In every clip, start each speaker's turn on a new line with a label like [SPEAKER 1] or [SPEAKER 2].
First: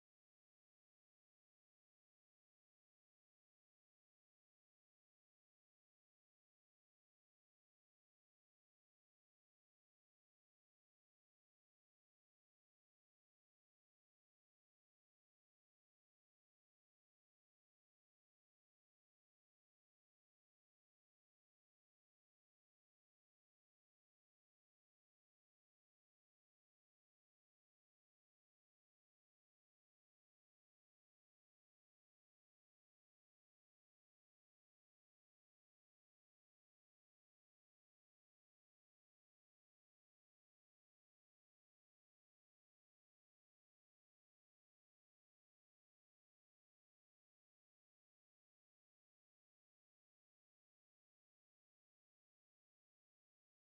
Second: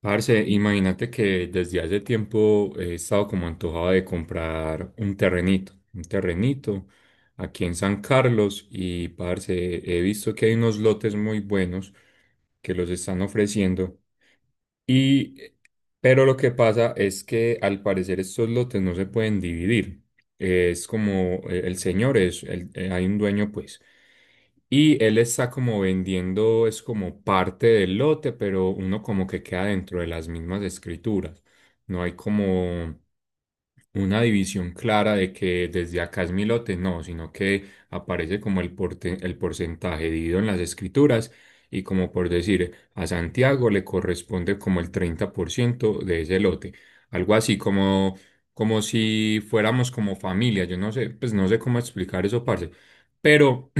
[SPEAKER 1] Parce, imagínate que desde hace tiempo he estado como antojado de comprar un terrenito aquí en San Carlos y parce, he visto que hay unos lotes muy buenos que los están ofreciendo y, pero lo que pasa es que al parecer estos lotes no se pueden dividir. Es como el señor es, hay un dueño pues. Y él está como vendiendo, es como parte del lote, pero uno como que queda dentro de las mismas escrituras. No hay como una división clara de que desde acá es mi lote, no, sino que aparece como el, el porcentaje dividido en las escrituras y como por decir, a Santiago le corresponde como el 30% de ese lote. Algo así como, como si fuéramos como familia, yo no sé, pues no sé cómo explicar eso, parce. Pero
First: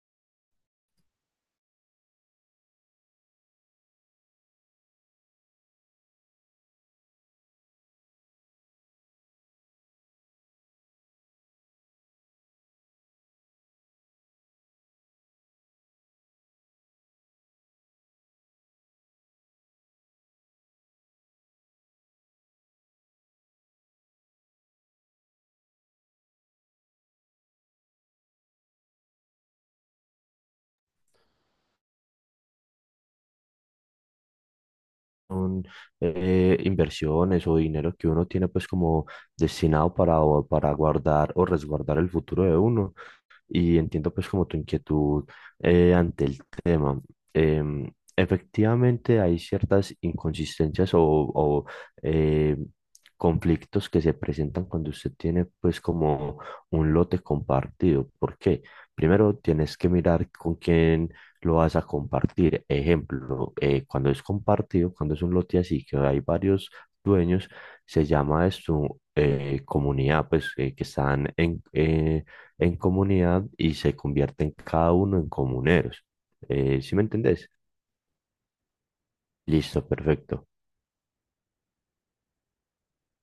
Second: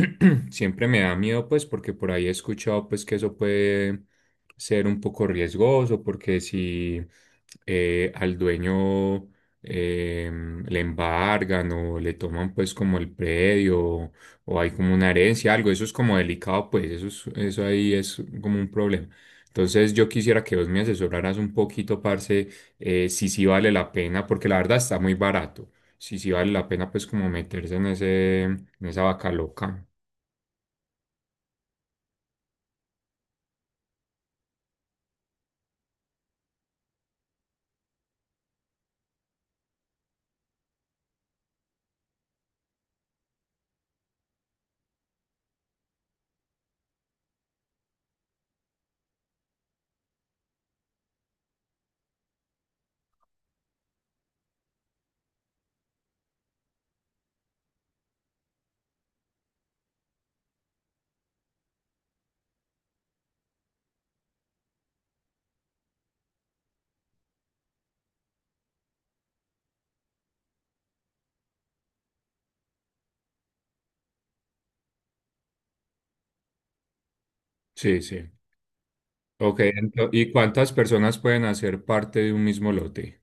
[SPEAKER 1] siempre me da miedo, pues, porque por ahí he escuchado, pues, que eso puede ser un poco riesgoso, porque si al dueño le embargan o le toman, pues, como el predio o hay como una herencia, algo, eso es como delicado, pues, eso ahí es como un problema. Entonces, yo quisiera que vos me asesoraras un poquito, parce, si sí vale la pena, porque la verdad está muy barato. Si sí vale la pena, pues, como meterse en ese, en esa vaca loca.
[SPEAKER 2] Son inversiones o dinero que uno tiene pues como destinado para, para guardar o resguardar el futuro de uno y entiendo pues como tu inquietud ante el tema. Em, Efectivamente hay ciertas inconsistencias o, eh, conflictos que se presentan cuando usted tiene pues como un lote compartido. ¿Por qué? Primero tienes que mirar con quién lo vas a compartir. Ejemplo, cuando es compartido, cuando es un lote así que hay varios dueños, se llama esto comunidad, pues que están en, en comunidad y se convierten cada uno en comuneros. ¿Sí me entendés?
[SPEAKER 1] Sí, sí. Ok,
[SPEAKER 2] Listo,
[SPEAKER 1] ¿y
[SPEAKER 2] perfecto.
[SPEAKER 1] cuántas personas pueden hacer parte de un mismo lote?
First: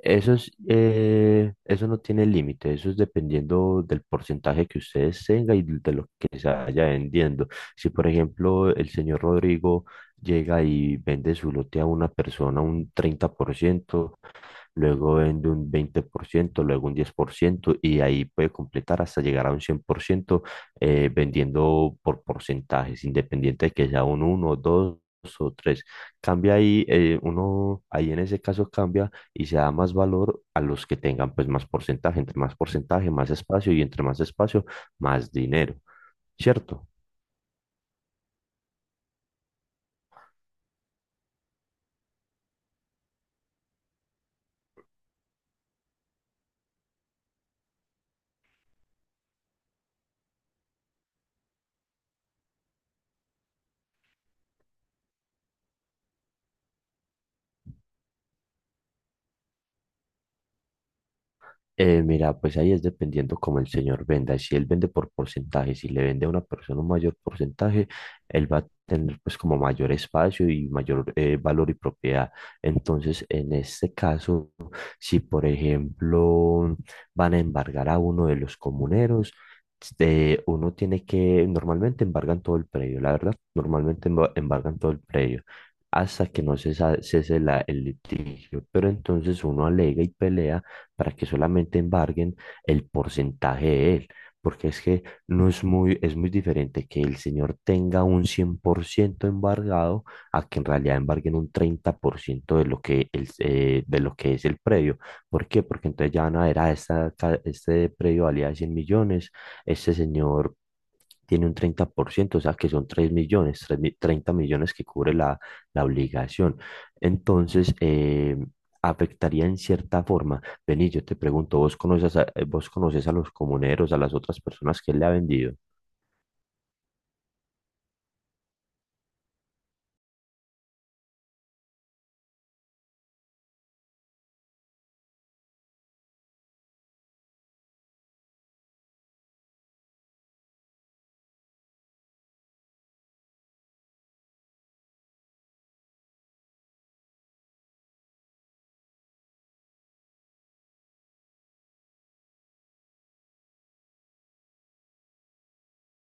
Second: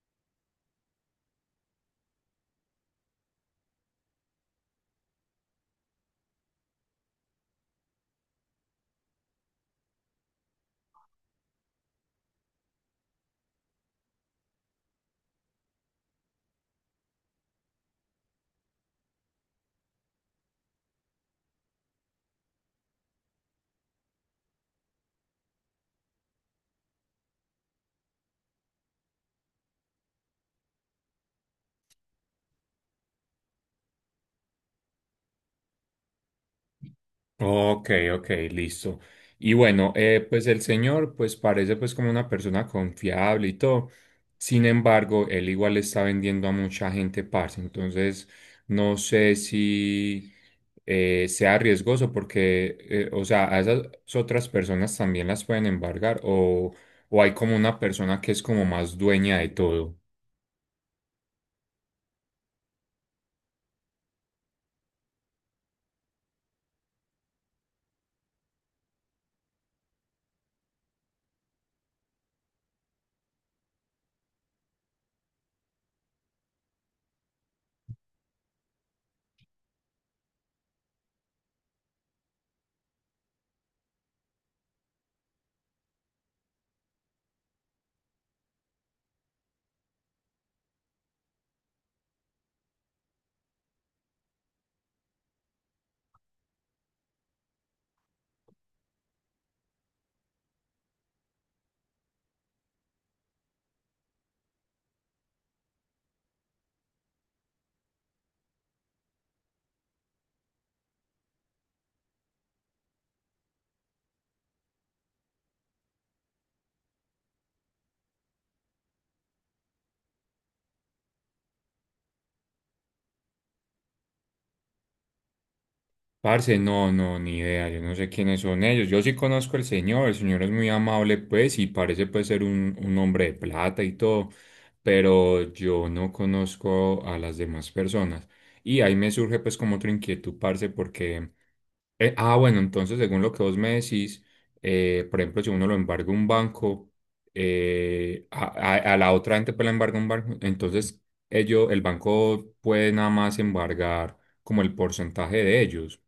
[SPEAKER 2] Eso es, eso no tiene límite, eso es dependiendo del porcentaje que ustedes tengan y de lo que se vaya vendiendo. Si, por ejemplo, el señor Rodrigo llega y vende su lote a una persona un 30%, luego vende un 20%, luego un 10% y ahí puede completar hasta llegar a un 100%, vendiendo por porcentajes, independiente de que sea un uno, 2 o tres. Cambia ahí, ahí en ese caso cambia y se da más valor a los que tengan pues más porcentaje. Entre más porcentaje, más espacio, y entre más espacio, más dinero, ¿cierto?
[SPEAKER 1] Ok, ok, listo. Y bueno, pues el señor pues parece pues como una persona confiable y todo. Sin embargo, él igual está vendiendo a mucha gente, parce. Entonces, no sé si sea riesgoso porque, o sea, a esas otras personas también las pueden embargar o hay como una persona que es como más dueña de todo.
[SPEAKER 2] Mira, pues ahí es dependiendo como el señor venda. Si él vende por porcentaje, si le vende a una persona un mayor porcentaje, él va a tener pues como mayor espacio y mayor valor y propiedad. Entonces, en este caso, si por ejemplo van a embargar a uno de los comuneros, uno tiene que, normalmente embargan todo el predio, la verdad, normalmente embargan todo el predio hasta que no cese la, el litigio, pero entonces uno alega y pelea para que solamente embarguen el porcentaje de él, porque es que no es muy, es muy diferente que el señor tenga un 100% embargado a que en realidad embarguen un 30% de lo que, de lo que es el predio. ¿Por qué? Porque entonces ya van a ver, este predio valía 100 millones, este señor tiene un 30%, o sea que son 3 millones, 30 millones, que cubre la obligación. Entonces, afectaría en cierta forma. Vení, yo te pregunto, vos conoces a los comuneros, a las otras personas que él le ha vendido?
[SPEAKER 1] Parce, no, no, ni idea, yo no sé quiénes son ellos. Yo sí conozco al señor, el señor es muy amable, pues, y parece pues ser un hombre de plata y todo, pero yo no conozco a las demás personas. Y ahí me surge pues como otra inquietud, parce, porque, bueno, entonces según lo que vos me decís, por ejemplo, si uno lo embarga un banco, eh, a, a la otra gente pues la embarga un banco, entonces ellos, el banco puede nada más embargar como el porcentaje de ellos.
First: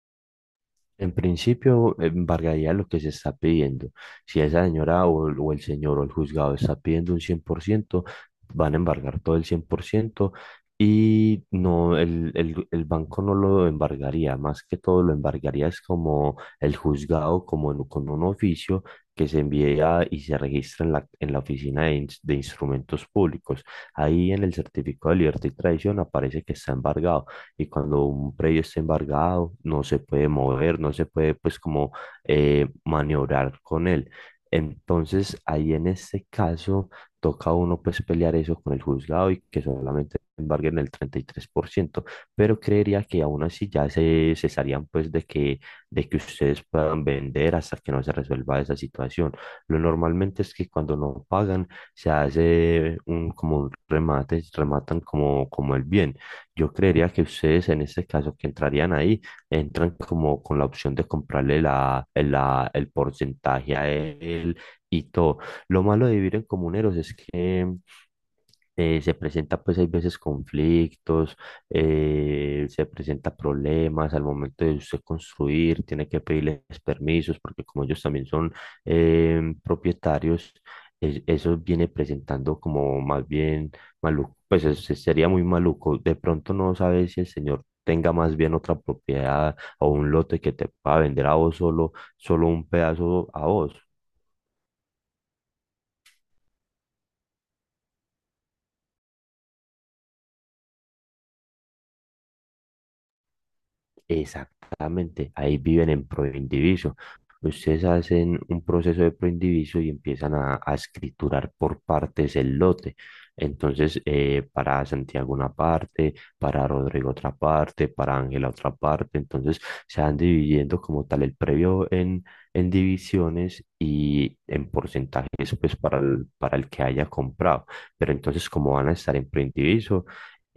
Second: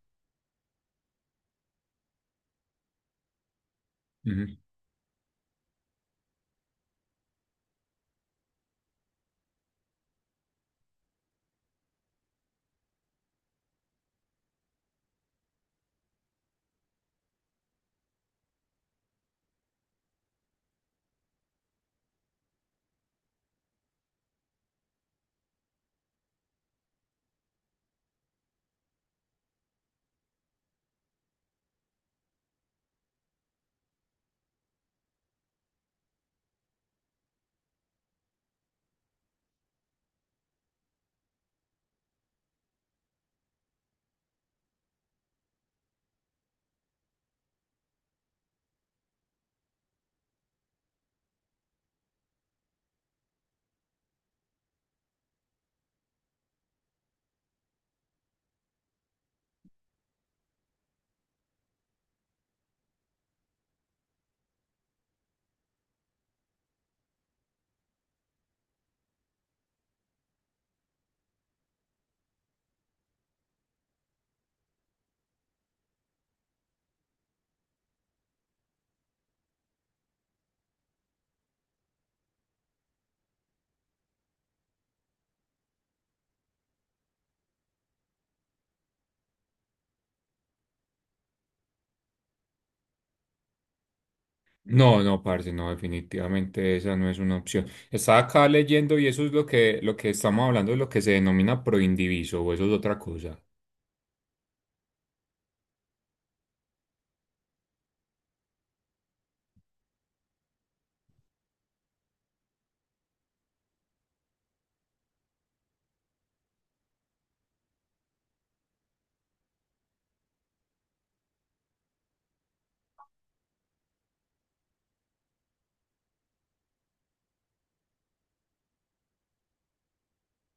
[SPEAKER 2] En principio, embargaría lo que se está pidiendo. Si esa señora o el señor o el juzgado está pidiendo un 100%, van a embargar todo el 100% y no, el banco no lo embargaría. Más que todo, lo embargaría es como el juzgado, como con un oficio que se envía y se registra en en la oficina de, de instrumentos públicos. Ahí en el certificado de libertad y tradición aparece que está embargado, y cuando un predio está embargado no se puede mover, no se puede pues como maniobrar con él. Entonces ahí en este caso toca a uno pues pelear eso con el juzgado y que solamente embarguen el 33%, pero creería que aún así ya se cesarían pues de que ustedes puedan vender hasta que no se resuelva esa situación. Lo normalmente es que cuando no pagan se hace un como un remate, rematan como, como el bien. Yo creería que ustedes en este caso que entrarían ahí, entran como con la opción de comprarle el porcentaje a él y todo. Lo malo de vivir en comuneros es que se presenta pues hay veces conflictos, se presenta problemas al momento de usted construir, tiene que pedirles permisos porque como ellos también son propietarios, eso viene presentando como más bien maluco. Pues sería muy maluco. De pronto no sabes si el señor tenga más bien otra propiedad o un lote que te pueda vender a vos solo, solo un pedazo a vos.
[SPEAKER 1] No, no, parce, no, definitivamente esa no es una opción. Estaba acá leyendo y eso es lo que estamos hablando, es lo que se denomina proindiviso, o eso es otra cosa.
[SPEAKER 2] Exactamente, ahí viven en proindiviso. Ustedes hacen un proceso de proindiviso y empiezan a escriturar por partes el lote. Entonces, para Santiago una parte, para Rodrigo otra parte, para Ángela otra parte. Entonces, se van dividiendo como tal el previo en divisiones y en porcentajes, pues para para el que haya comprado. Pero entonces, como van a estar en proindiviso,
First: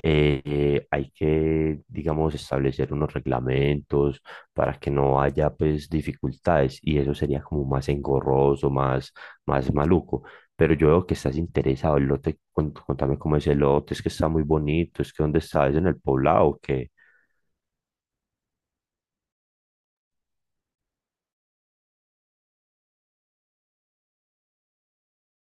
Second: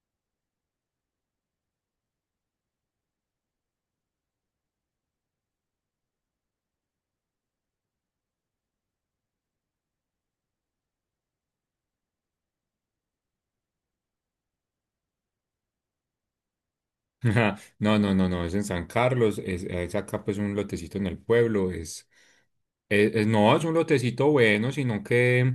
[SPEAKER 2] hay que, digamos, establecer unos reglamentos para que no haya, pues, dificultades, y eso sería como más engorroso, más, más maluco. Pero yo veo que estás interesado. El lote, contame cómo es el lote, es que está muy bonito, es que dónde está, es en el poblado, que...
[SPEAKER 1] No, no, no, no, es en San Carlos, es acá pues un lotecito en el pueblo, es. No, es un lotecito bueno,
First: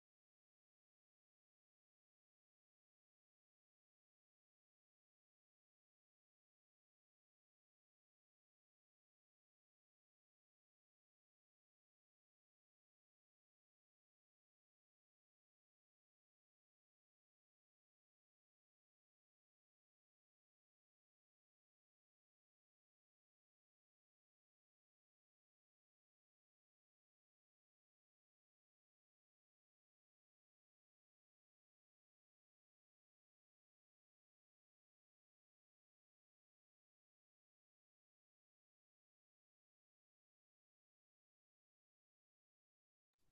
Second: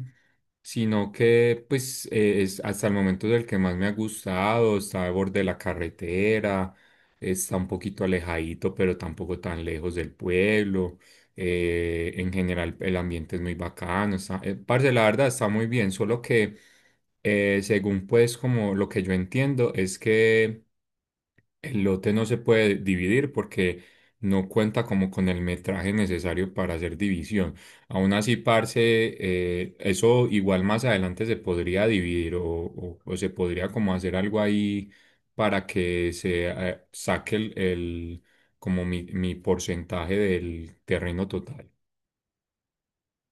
[SPEAKER 1] sino que, pues, es hasta el momento es el que más me ha gustado. Está al borde de la carretera, está un poquito alejadito, pero tampoco tan lejos del pueblo. En general, el ambiente es muy bacano. Está, parce, la verdad está muy bien, solo que, según pues, como lo que yo entiendo, es que el lote no se puede dividir porque no cuenta como con el metraje necesario para hacer división. Aún así, parce, eso igual más adelante se podría dividir o, o se podría como hacer algo ahí para que se saque el, como mi porcentaje del terreno total.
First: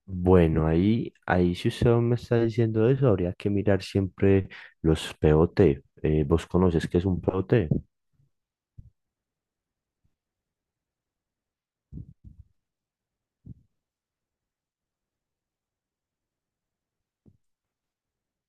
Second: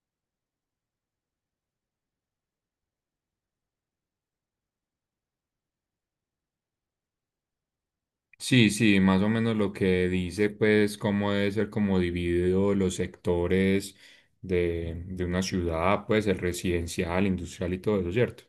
[SPEAKER 2] Bueno, ahí, ahí si usted me está diciendo eso, habría que mirar siempre los POT. ¿Vos conoces qué es un POT?
[SPEAKER 1] Sí, sí, más o menos lo que dice, pues, cómo debe ser como dividido los sectores de una ciudad, pues, el residencial, industrial y todo eso, ¿cierto?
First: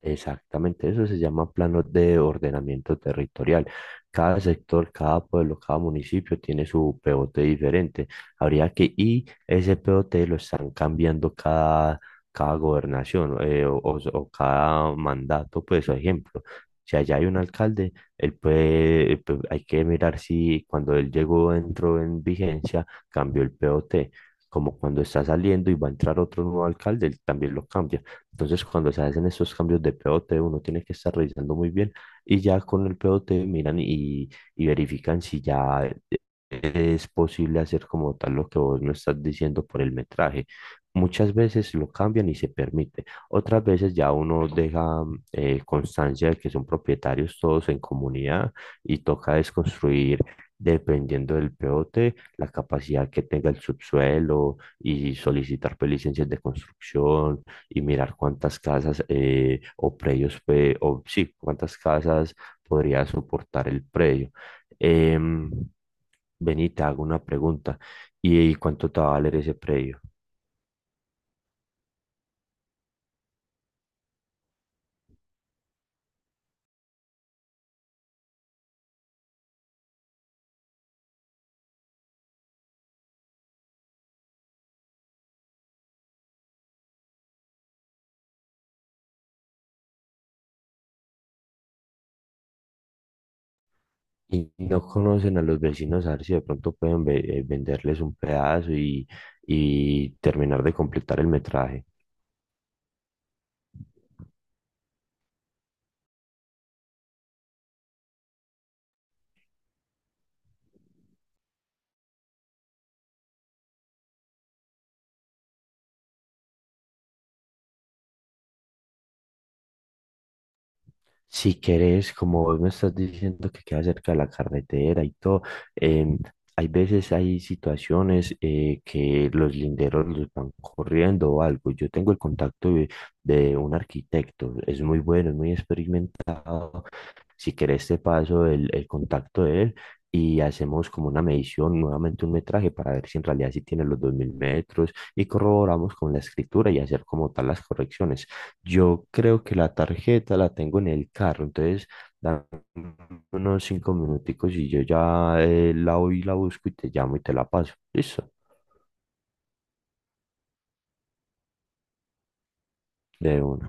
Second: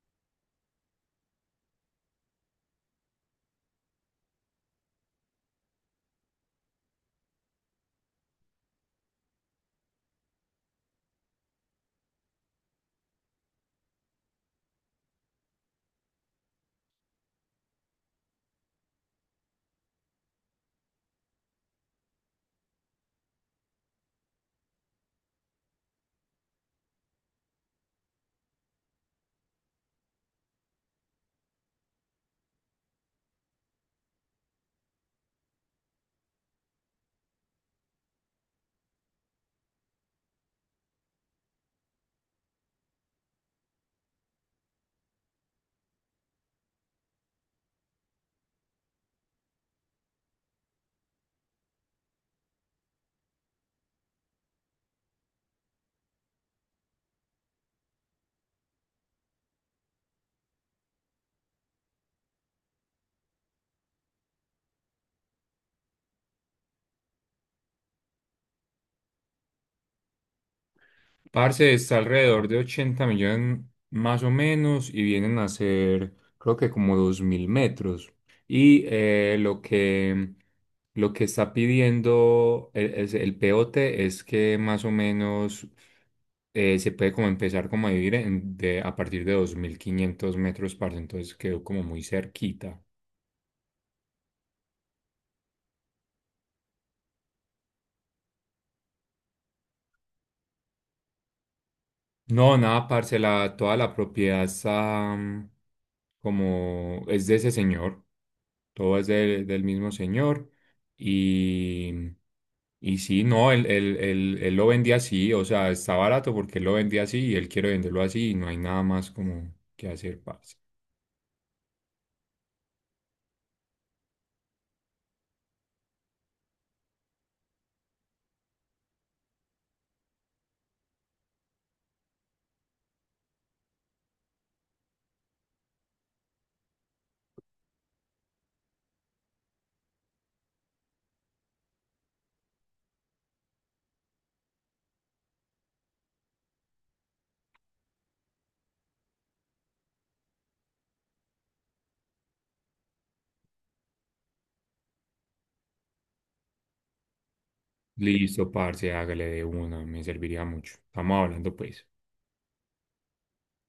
[SPEAKER 2] Exactamente, eso se llama planos de ordenamiento territorial. Cada sector, cada pueblo, cada municipio tiene su POT diferente. Habría que, y ese POT lo están cambiando cada, cada gobernación o o cada mandato, pues, por ejemplo. Si allá hay un alcalde, él puede, pues, hay que mirar si cuando él llegó, entró en vigencia, cambió el POT. Como cuando está saliendo y va a entrar otro nuevo alcalde, él también lo cambia. Entonces, cuando se hacen estos cambios de POT, uno tiene que estar revisando muy bien y ya con el POT miran y verifican si ya eh, es posible hacer como tal lo que vos me estás diciendo por el metraje. Muchas veces lo cambian y se permite. Otras veces ya uno deja constancia de que son propietarios todos en comunidad y toca desconstruir, dependiendo del POT, la capacidad que tenga el subsuelo, y solicitar pues licencias de construcción y mirar cuántas casas o predios, o sí, cuántas casas podría soportar el predio. Em, Ven, te hago una pregunta. Y cuánto te va a valer ese predio?
[SPEAKER 1] Parce, está alrededor de 80 millones más o menos y vienen a ser, creo que como 2000 metros. Y lo que está pidiendo el, el POT es que más o menos se puede como empezar como a vivir de, a partir de 2500 metros, parce. Entonces quedó como muy cerquita.
[SPEAKER 2] Y no conocen a los vecinos, a ver si de pronto pueden venderles un pedazo y terminar de completar el metraje.
[SPEAKER 1] No, nada, parce, toda la propiedad está mm, como es de ese señor. Todo es del, del mismo señor. Y, y sí, no, él lo vendía así, o sea, está barato porque él lo vendía así y él quiere venderlo así y no hay nada más como que hacer, parce.
[SPEAKER 2] Si querés, como vos me estás diciendo que queda cerca de la carretera y todo, em, hay veces hay situaciones que los linderos los van corriendo o algo. Yo tengo el contacto de un arquitecto, es muy bueno, es muy experimentado. Si querés, te paso el contacto de él, y hacemos como una medición, nuevamente un metraje, para ver si en realidad sí tiene los 2000 metros y corroboramos con la escritura y hacer como tal las correcciones. Yo creo que la tarjeta la tengo en el carro, entonces dame unos 5 minuticos y yo ya la voy y la busco y te llamo y te la paso. Listo,
[SPEAKER 1] Listo, parce, hágale de una, me serviría mucho. Estamos hablando, pues.
[SPEAKER 2] de una.